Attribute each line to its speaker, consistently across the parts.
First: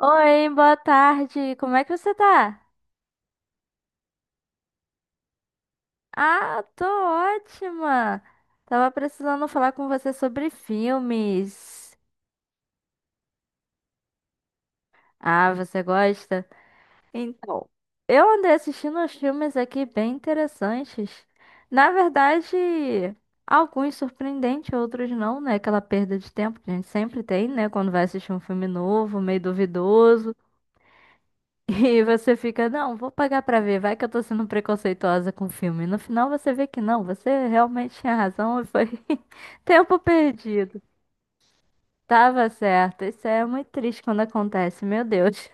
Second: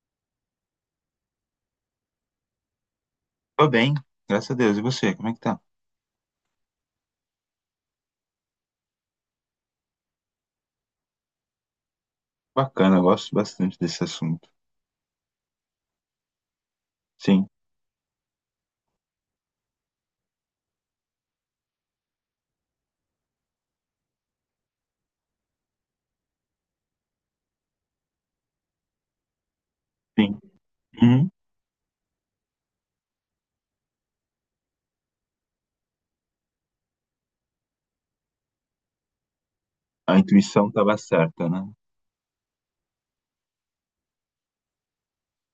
Speaker 1: Oi, boa tarde. Como é que você tá?
Speaker 2: Tô bem, graças a Deus. E você, como é que tá?
Speaker 1: Ah, tô ótima. Tava precisando falar com você sobre filmes.
Speaker 2: Bacana, eu gosto bastante desse assunto.
Speaker 1: Ah, você gosta?
Speaker 2: Sim,
Speaker 1: Então, eu andei assistindo uns filmes aqui bem interessantes. Na verdade, alguns surpreendentes, outros não, né? Aquela perda de tempo que a gente sempre tem, né? Quando vai assistir um filme novo, meio duvidoso.
Speaker 2: sim. Uhum.
Speaker 1: E você fica, não, vou pagar pra ver, vai que eu tô sendo preconceituosa com o filme. E no final você vê que não, você realmente tinha razão e foi tempo
Speaker 2: A intuição
Speaker 1: perdido.
Speaker 2: tava certa, né?
Speaker 1: Tava certo. Isso é muito triste quando acontece, meu Deus.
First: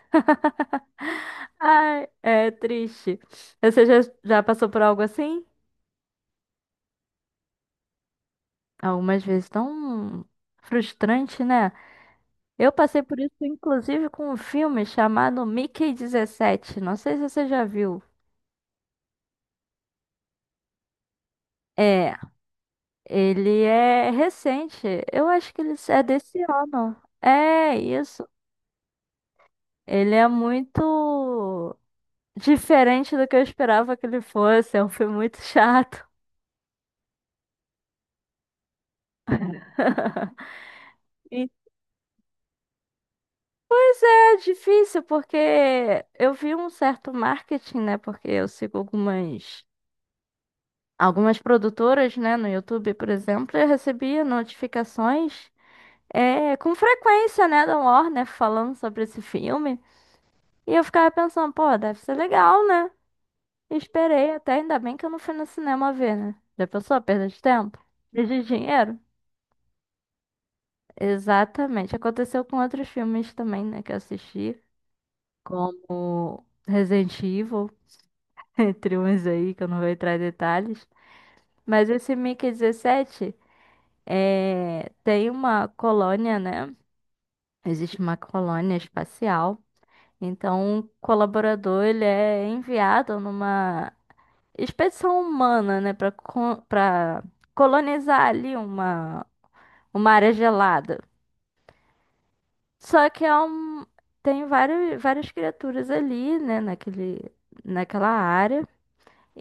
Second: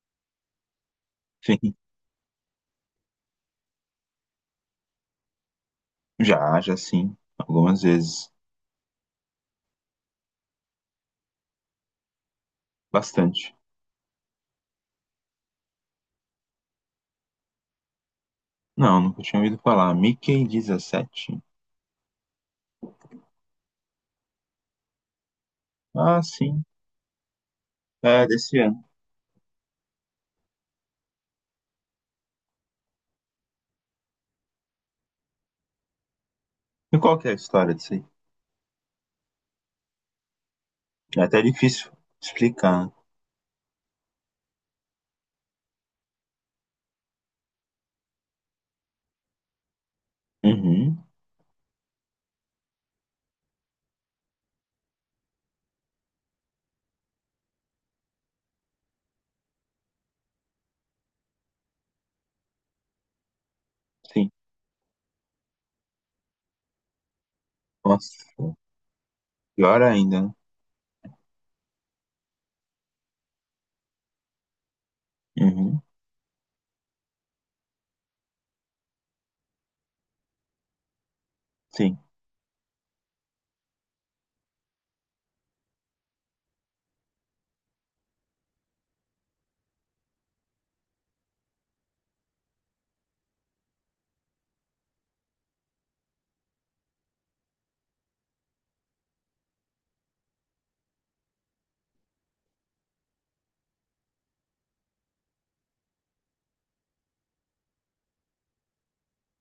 Speaker 2: Sim.
Speaker 1: Ai, é triste. Você já passou por algo assim?
Speaker 2: Já, já sim. Algumas vezes.
Speaker 1: Algumas vezes tão frustrante, né? Eu passei por isso,
Speaker 2: Bastante.
Speaker 1: inclusive, com um filme chamado Mickey 17. Não sei se você já viu.
Speaker 2: Não, nunca tinha ouvido falar. Mickey 17?
Speaker 1: É, ele é recente. Eu acho que ele é
Speaker 2: Ah,
Speaker 1: desse
Speaker 2: sim.
Speaker 1: ano. É isso.
Speaker 2: É, desse ano.
Speaker 1: Ele é muito diferente do que eu esperava que ele fosse. É um filme muito chato.
Speaker 2: E qual que é a história disso aí? É até
Speaker 1: E-
Speaker 2: difícil explicar.
Speaker 1: Pois é, difícil, porque eu vi um certo marketing, né? Porque eu sigo algumas,
Speaker 2: Uhum,
Speaker 1: algumas produtoras, né? No YouTube, por exemplo, eu recebia notificações com frequência, né? Da Warner falando sobre esse filme. E eu ficava pensando, pô, deve ser legal, né?
Speaker 2: sim.
Speaker 1: Esperei até, ainda bem que eu não fui no cinema ver, né? Já pensou a perda de tempo?
Speaker 2: Nossa,
Speaker 1: E de dinheiro?
Speaker 2: pior ainda, né?
Speaker 1: Exatamente. Aconteceu com outros filmes também, né, que eu assisti,
Speaker 2: Uhum,
Speaker 1: como Resident Evil, entre uns aí, que eu não vou entrar em detalhes. Mas
Speaker 2: sim.
Speaker 1: esse Mickey 17 tem uma colônia, né? Existe uma colônia espacial. Então, um colaborador, ele é enviado numa expedição humana, né, para colonizar ali uma área gelada. Só que é um tem várias criaturas ali, né, naquele naquela área,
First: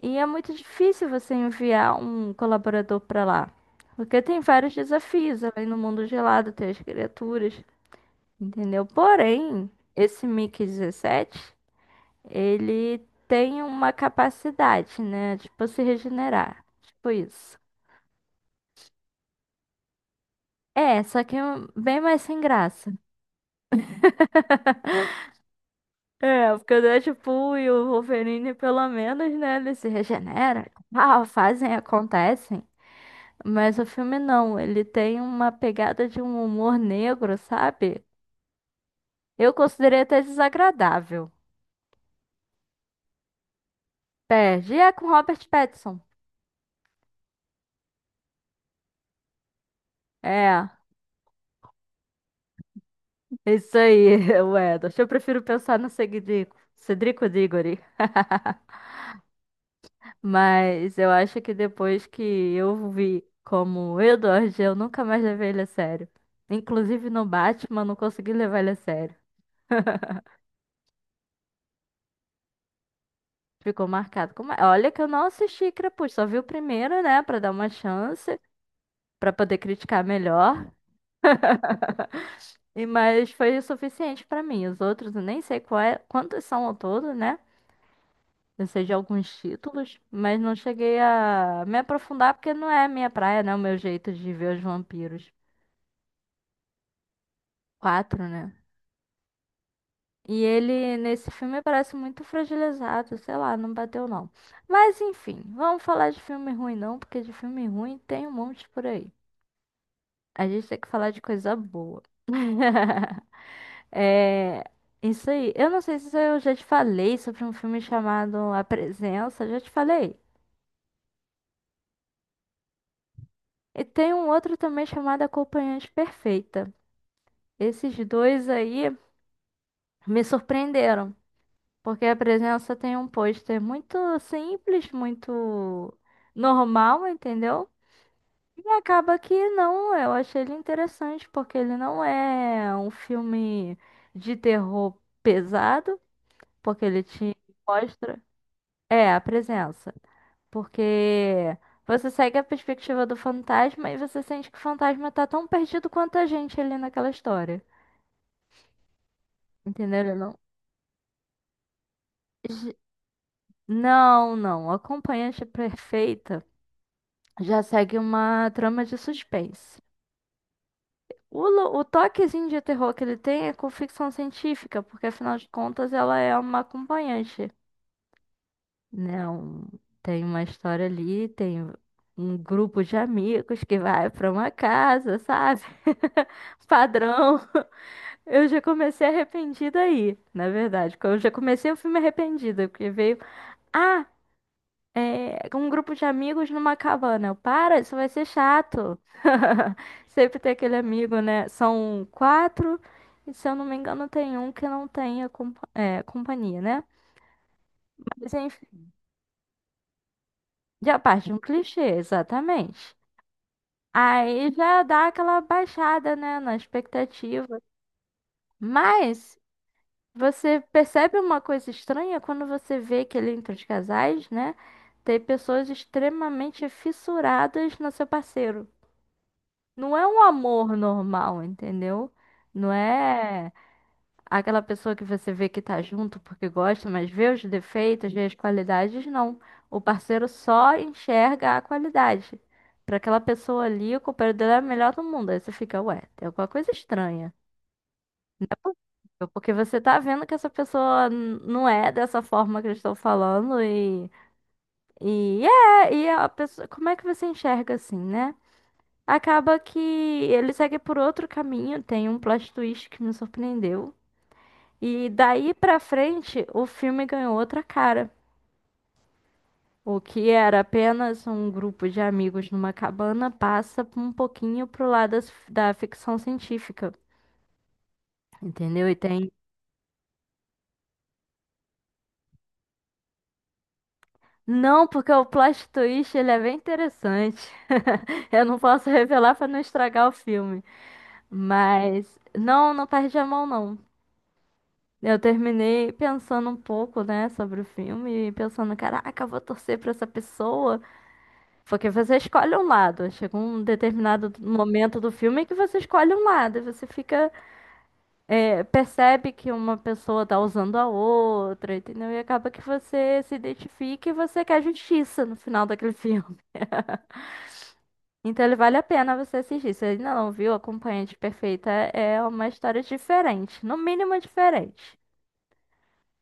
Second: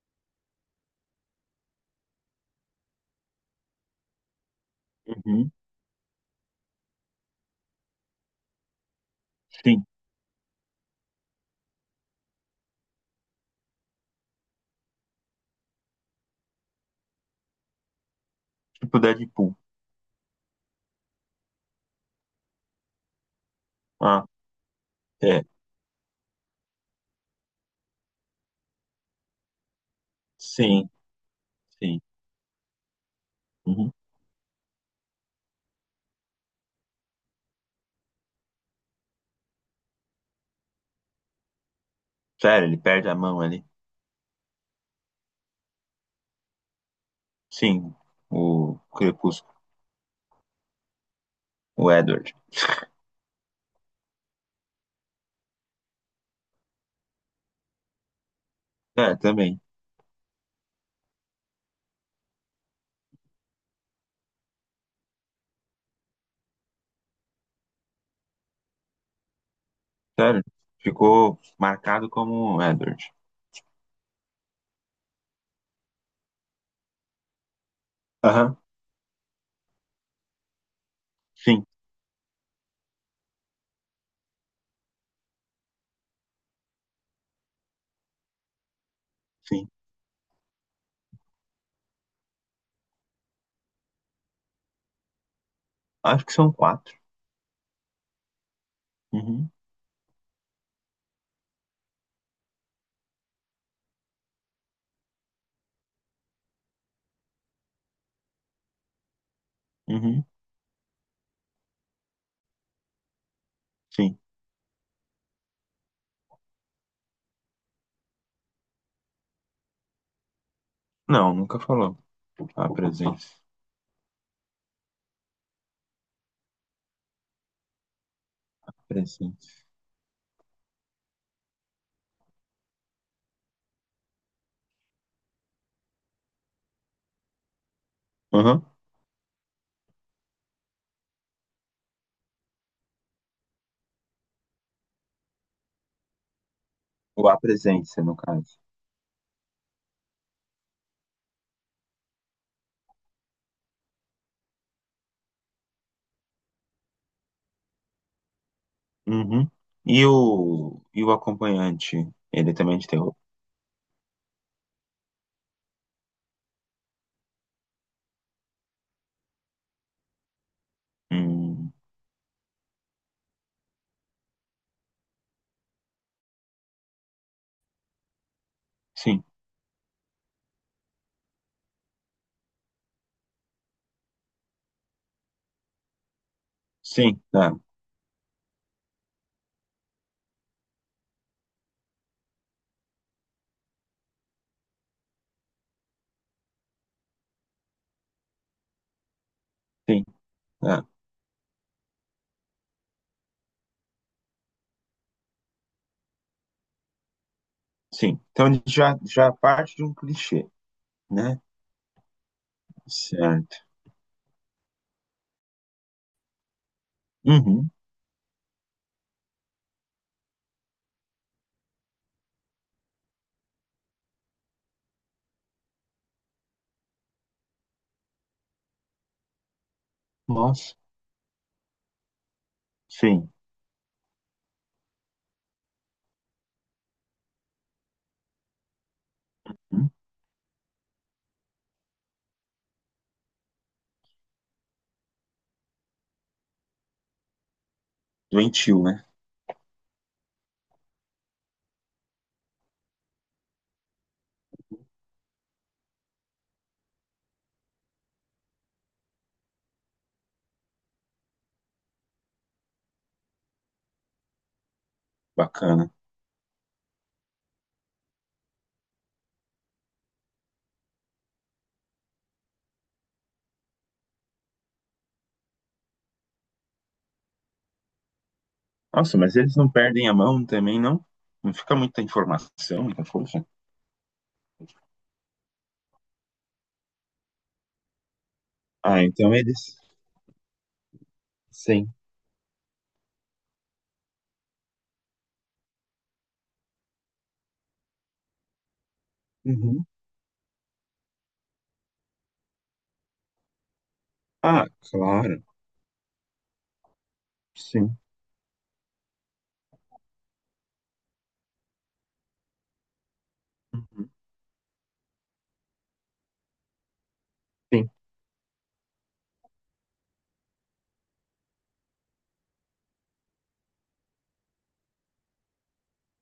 Speaker 1: e é muito difícil você enviar um colaborador para lá. Porque tem vários desafios
Speaker 2: Uhum,
Speaker 1: além no mundo gelado, tem as criaturas, entendeu? Porém,
Speaker 2: sim.
Speaker 1: esse Mickey dezessete ele tem uma capacidade, né, de tipo, se regenerar. Tipo isso.
Speaker 2: Tipo Deadpool.
Speaker 1: É, só que é um, bem mais sem graça.
Speaker 2: Ah, é.
Speaker 1: É, porque o Deadpool e o Wolverine, pelo menos, né, eles se regeneram,
Speaker 2: Sim,
Speaker 1: ah, fazem,
Speaker 2: sim.
Speaker 1: acontecem. Mas o
Speaker 2: Uhum.
Speaker 1: filme não, ele tem uma pegada de um humor negro, sabe? Eu considerei até desagradável.
Speaker 2: Sério, ele perde a mão ali.
Speaker 1: Perde, e é com Robert Pattinson.
Speaker 2: Sim, o Crepúsculo,
Speaker 1: É,
Speaker 2: o Edward.
Speaker 1: isso aí, o Wedas. Eu prefiro pensar no Cedrico, Cedrico Diggory.
Speaker 2: É, também.
Speaker 1: Mas eu acho que depois que eu vi como o Edward, eu nunca mais levei ele a sério. Inclusive no Batman, eu não consegui levar ele a sério.
Speaker 2: Sério, ficou marcado como Edward.
Speaker 1: Ficou marcado. Como... é. Olha que eu não assisti Crepúsculo, só vi o primeiro, né, pra dar uma chance,
Speaker 2: Aham,
Speaker 1: pra poder criticar melhor.
Speaker 2: sim,
Speaker 1: E mas foi o suficiente pra mim. Os outros eu nem sei quantos são ao todo, né? Eu sei de alguns
Speaker 2: sim.
Speaker 1: títulos, mas não cheguei a me aprofundar porque não é a minha praia, né? O meu jeito de ver os vampiros.
Speaker 2: Acho que são quatro.
Speaker 1: Quatro, né?
Speaker 2: Uhum,
Speaker 1: E ele, nesse filme, parece muito fragilizado, sei lá, não bateu não. Mas enfim, vamos falar de filme ruim não, porque de filme ruim tem um monte por aí.
Speaker 2: uhum,
Speaker 1: A gente tem que falar de coisa boa.
Speaker 2: sim.
Speaker 1: É, isso aí. Eu não sei se eu já te falei sobre um filme chamado A Presença, já te falei.
Speaker 2: Não, nunca falou. A presença.
Speaker 1: E tem um outro também chamado Acompanhante Perfeita. Esses dois aí
Speaker 2: Presença.
Speaker 1: me surpreenderam. Porque a presença tem um pôster muito simples, muito normal, entendeu?
Speaker 2: Uhum.
Speaker 1: E acaba que não, eu achei ele interessante, porque ele não é um filme de terror pesado, porque ele
Speaker 2: Ou
Speaker 1: te
Speaker 2: a presença, no
Speaker 1: mostra.
Speaker 2: caso.
Speaker 1: É, a presença. Porque você segue a perspectiva do fantasma e você sente que o fantasma tá tão perdido quanto a gente ali naquela história.
Speaker 2: Uhum.
Speaker 1: Entendeu?
Speaker 2: E
Speaker 1: Ele Não,
Speaker 2: o, e o acompanhante, ele
Speaker 1: Ge-
Speaker 2: também é de terror?
Speaker 1: não, não. A Acompanhante perfeita. Já segue uma trama de suspense. O,
Speaker 2: Hum,
Speaker 1: o toquezinho de terror que ele tem é com ficção científica, porque afinal de contas ela é uma acompanhante,
Speaker 2: sim,
Speaker 1: né? Tem uma história ali, tem um grupo de amigos que vai pra uma casa, sabe?
Speaker 2: sim,
Speaker 1: Padrão.
Speaker 2: tá,
Speaker 1: Eu já comecei arrependida aí, na verdade. Eu já comecei o filme arrependida, porque veio. Ah! É, com um grupo de amigos numa cabana. Eu, para, isso vai ser chato.
Speaker 2: sim,
Speaker 1: Sempre tem aquele
Speaker 2: tá,
Speaker 1: amigo, né? São quatro, e se eu não me engano, tem um que não tem a companhia, né?
Speaker 2: sim.
Speaker 1: Mas
Speaker 2: Então a
Speaker 1: enfim,
Speaker 2: já parte de um clichê,
Speaker 1: já parte de um
Speaker 2: né?
Speaker 1: clichê, exatamente.
Speaker 2: Certo.
Speaker 1: Aí já dá aquela baixada, né, na expectativa.
Speaker 2: Uhum.
Speaker 1: Mas você percebe uma coisa estranha quando você vê que ali entre os casais, né? Tem pessoas extremamente fissuradas no seu parceiro. Não é um amor
Speaker 2: Nossa.
Speaker 1: normal, entendeu? Não
Speaker 2: Sim.
Speaker 1: é aquela pessoa que você vê que tá junto porque gosta, mas vê os defeitos, vê as qualidades, não. O
Speaker 2: Hum,
Speaker 1: parceiro só enxerga a qualidade. Pra aquela pessoa ali, o companheiro dela é o melhor do mundo. Aí você fica, ué, tem alguma coisa estranha. É
Speaker 2: doentio, né?
Speaker 1: possível, porque você tá vendo que essa pessoa não é dessa forma que eles estão falando e. E é, e a pessoa. Como é que você enxerga assim, né? Acaba que ele segue por outro caminho, tem um plot twist que me surpreendeu. E daí pra
Speaker 2: Bacana.
Speaker 1: frente, o filme ganhou outra cara. O que era apenas um grupo de amigos numa cabana passa um pouquinho pro lado da ficção científica, entendeu? E
Speaker 2: Nossa,
Speaker 1: tem.
Speaker 2: mas eles não perdem a mão também, não? Não fica muita informação, muita força?
Speaker 1: Não, porque o plot twist ele é bem interessante. Eu não posso
Speaker 2: Ah,
Speaker 1: revelar
Speaker 2: então
Speaker 1: pra não
Speaker 2: eles.
Speaker 1: estragar o filme,
Speaker 2: Sim.
Speaker 1: mas não, não perde a mão não. Eu terminei pensando um pouco, né, sobre o filme, e pensando, caraca, eu vou torcer
Speaker 2: Uhum.
Speaker 1: pra essa pessoa. Porque você escolhe um lado, chega um determinado
Speaker 2: Ah,
Speaker 1: momento do
Speaker 2: claro.
Speaker 1: filme que você escolhe um lado, e você fica,
Speaker 2: Sim.
Speaker 1: percebe que uma pessoa tá usando a outra, entendeu? E acaba que você se identifica
Speaker 2: Uhum.
Speaker 1: e você quer justiça no final daquele filme.
Speaker 2: Sim.
Speaker 1: Então ele vale a pena você assistir. Se ainda não viu, Acompanhante Perfeita é uma história diferente, no mínimo diferente.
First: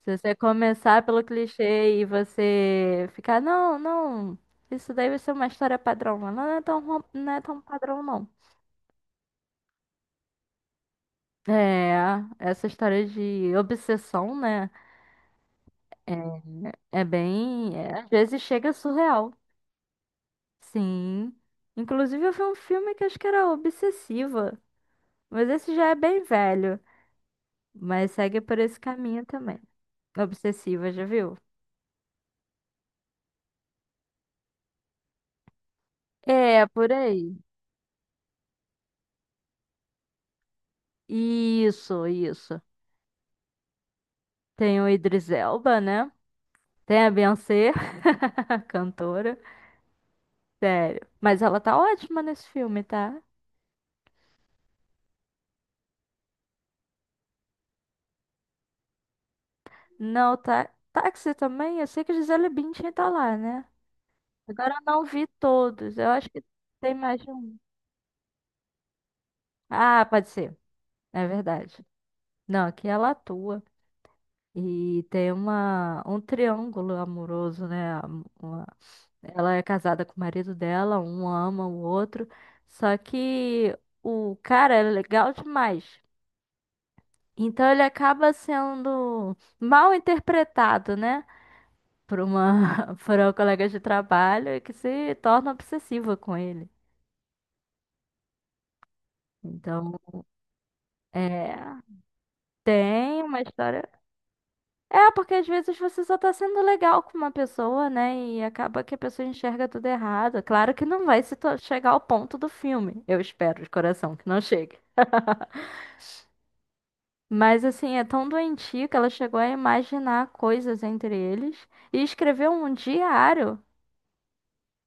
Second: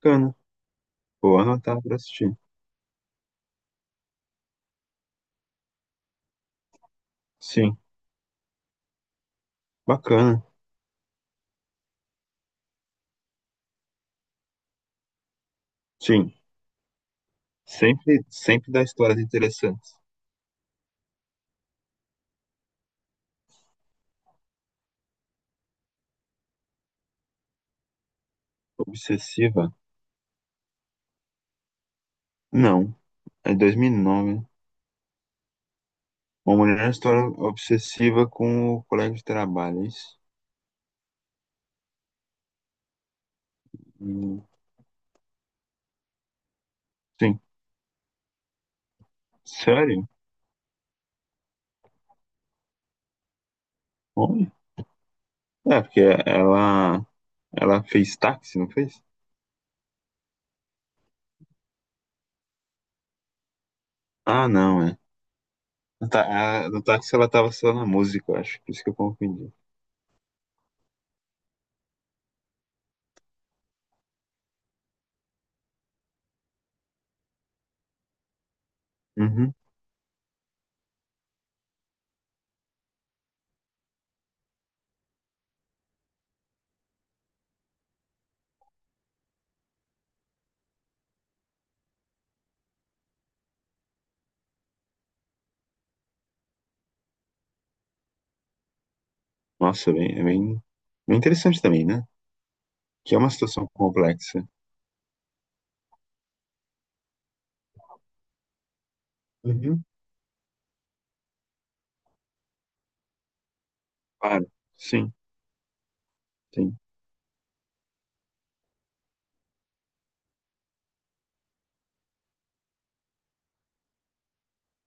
Speaker 1: Se você
Speaker 2: Bacana.
Speaker 1: começar pelo
Speaker 2: Vou anotar para
Speaker 1: clichê e
Speaker 2: assistir.
Speaker 1: você ficar, não, não, isso daí vai ser uma história padrão, mas não é tão, não é tão
Speaker 2: Sim.
Speaker 1: padrão, não.
Speaker 2: Bacana.
Speaker 1: É, essa história de obsessão, né?
Speaker 2: Sim.
Speaker 1: É é bem. Às
Speaker 2: Sempre,
Speaker 1: vezes chega
Speaker 2: sempre dá histórias
Speaker 1: surreal.
Speaker 2: interessantes.
Speaker 1: Sim. Inclusive, eu vi um filme que acho que era Obsessiva. Mas esse já é bem velho. Mas segue por esse caminho também.
Speaker 2: Obsessiva?
Speaker 1: Obsessiva, já viu?
Speaker 2: Não. É dois mil e nove. Uma
Speaker 1: É,
Speaker 2: mulher na
Speaker 1: por
Speaker 2: história
Speaker 1: aí.
Speaker 2: obsessiva com o colega de trabalho. É isso?
Speaker 1: Isso, isso.
Speaker 2: Hum.
Speaker 1: Tem o Idris Elba, né? Tem a
Speaker 2: Sim.
Speaker 1: Beyoncé, cantora.
Speaker 2: Sério?
Speaker 1: Sério. Mas ela tá ótima nesse filme, tá?
Speaker 2: Olha. É, porque ela, ela fez táxi, não fez?
Speaker 1: Não, tá. Táxi também, eu sei que Gisele Bündchen tá lá, né?
Speaker 2: Ah,
Speaker 1: Agora eu
Speaker 2: não, é.
Speaker 1: não vi todos.
Speaker 2: No,
Speaker 1: Eu
Speaker 2: tá,
Speaker 1: acho que
Speaker 2: no
Speaker 1: tem
Speaker 2: táxi
Speaker 1: mais
Speaker 2: ela
Speaker 1: de
Speaker 2: tava
Speaker 1: um.
Speaker 2: só na música, eu acho. Por isso que eu confundi.
Speaker 1: Ah, pode ser. É verdade. Não, aqui ela atua. E tem uma, um triângulo amoroso, né? Ela
Speaker 2: Uhum.
Speaker 1: é casada com o marido dela, um ama o outro. Só que o cara é legal demais. Então ele acaba sendo mal interpretado, né? Por uma, por uma colega de trabalho que se torna obsessiva com ele.
Speaker 2: Nossa,
Speaker 1: Então,
Speaker 2: é bem interessante
Speaker 1: é,
Speaker 2: também, né? Que é
Speaker 1: tem
Speaker 2: uma
Speaker 1: uma
Speaker 2: situação
Speaker 1: história.
Speaker 2: complexa.
Speaker 1: É, porque às vezes você só tá sendo legal com uma pessoa, né? E acaba que a pessoa enxerga
Speaker 2: Uhum.
Speaker 1: tudo errado. Claro que não vai se chegar ao ponto do filme. Eu espero de coração que não
Speaker 2: Claro.
Speaker 1: chegue.
Speaker 2: Sim, sim.
Speaker 1: Mas assim, é tão doentio que ela chegou a imaginar coisas entre eles e escreveu um diário.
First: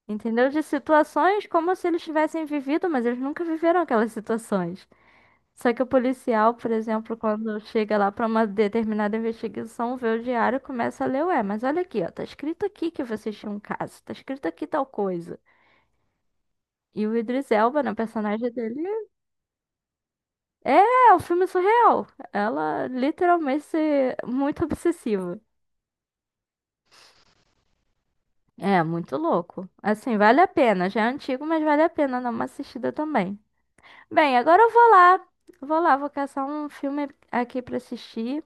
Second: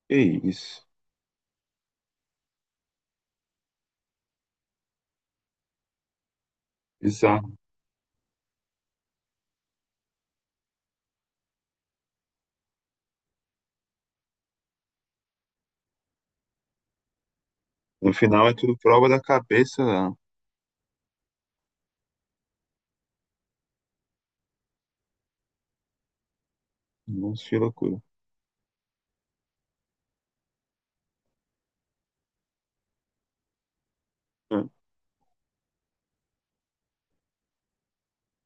Speaker 2: Que
Speaker 1: Entendeu? De
Speaker 2: isso.
Speaker 1: situações como se eles tivessem vivido, mas eles nunca viveram aquelas situações. Só que o policial, por exemplo,
Speaker 2: Bizarro.
Speaker 1: quando chega lá para uma determinada investigação, vê o diário e começa a ler, ué, mas olha aqui, ó, tá escrito aqui que vocês tinham um caso, tá escrito aqui tal coisa. E o Idris Elba, na
Speaker 2: No final
Speaker 1: personagem
Speaker 2: é tudo
Speaker 1: dele,
Speaker 2: prova da cabeça.
Speaker 1: é é um filme surreal. Ela literalmente muito obsessiva.
Speaker 2: Nossa, que loucura.
Speaker 1: É, muito louco. Assim, vale a pena. Já é antigo, mas vale a pena dar uma assistida também. Bem,
Speaker 2: É,
Speaker 1: agora eu vou lá. Vou lá, vou caçar um filme aqui pra assistir,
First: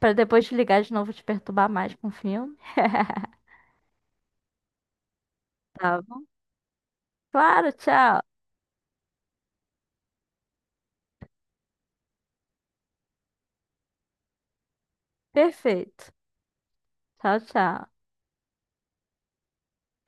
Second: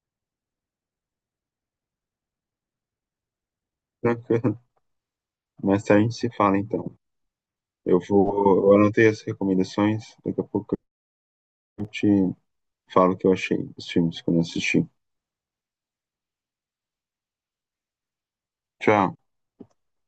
Speaker 1: pra depois te ligar de novo e te perturbar mais com o filme.
Speaker 2: tranquilo. Mais tarde
Speaker 1: Tá
Speaker 2: a gente
Speaker 1: bom?
Speaker 2: se fala, então.
Speaker 1: Claro,
Speaker 2: Eu
Speaker 1: tchau.
Speaker 2: vou, eu anotei as recomendações. Daqui a pouco eu te falo o que eu achei dos filmes que eu não assisti.
Speaker 1: Perfeito. Tchau, tchau.
Speaker 2: Tchau.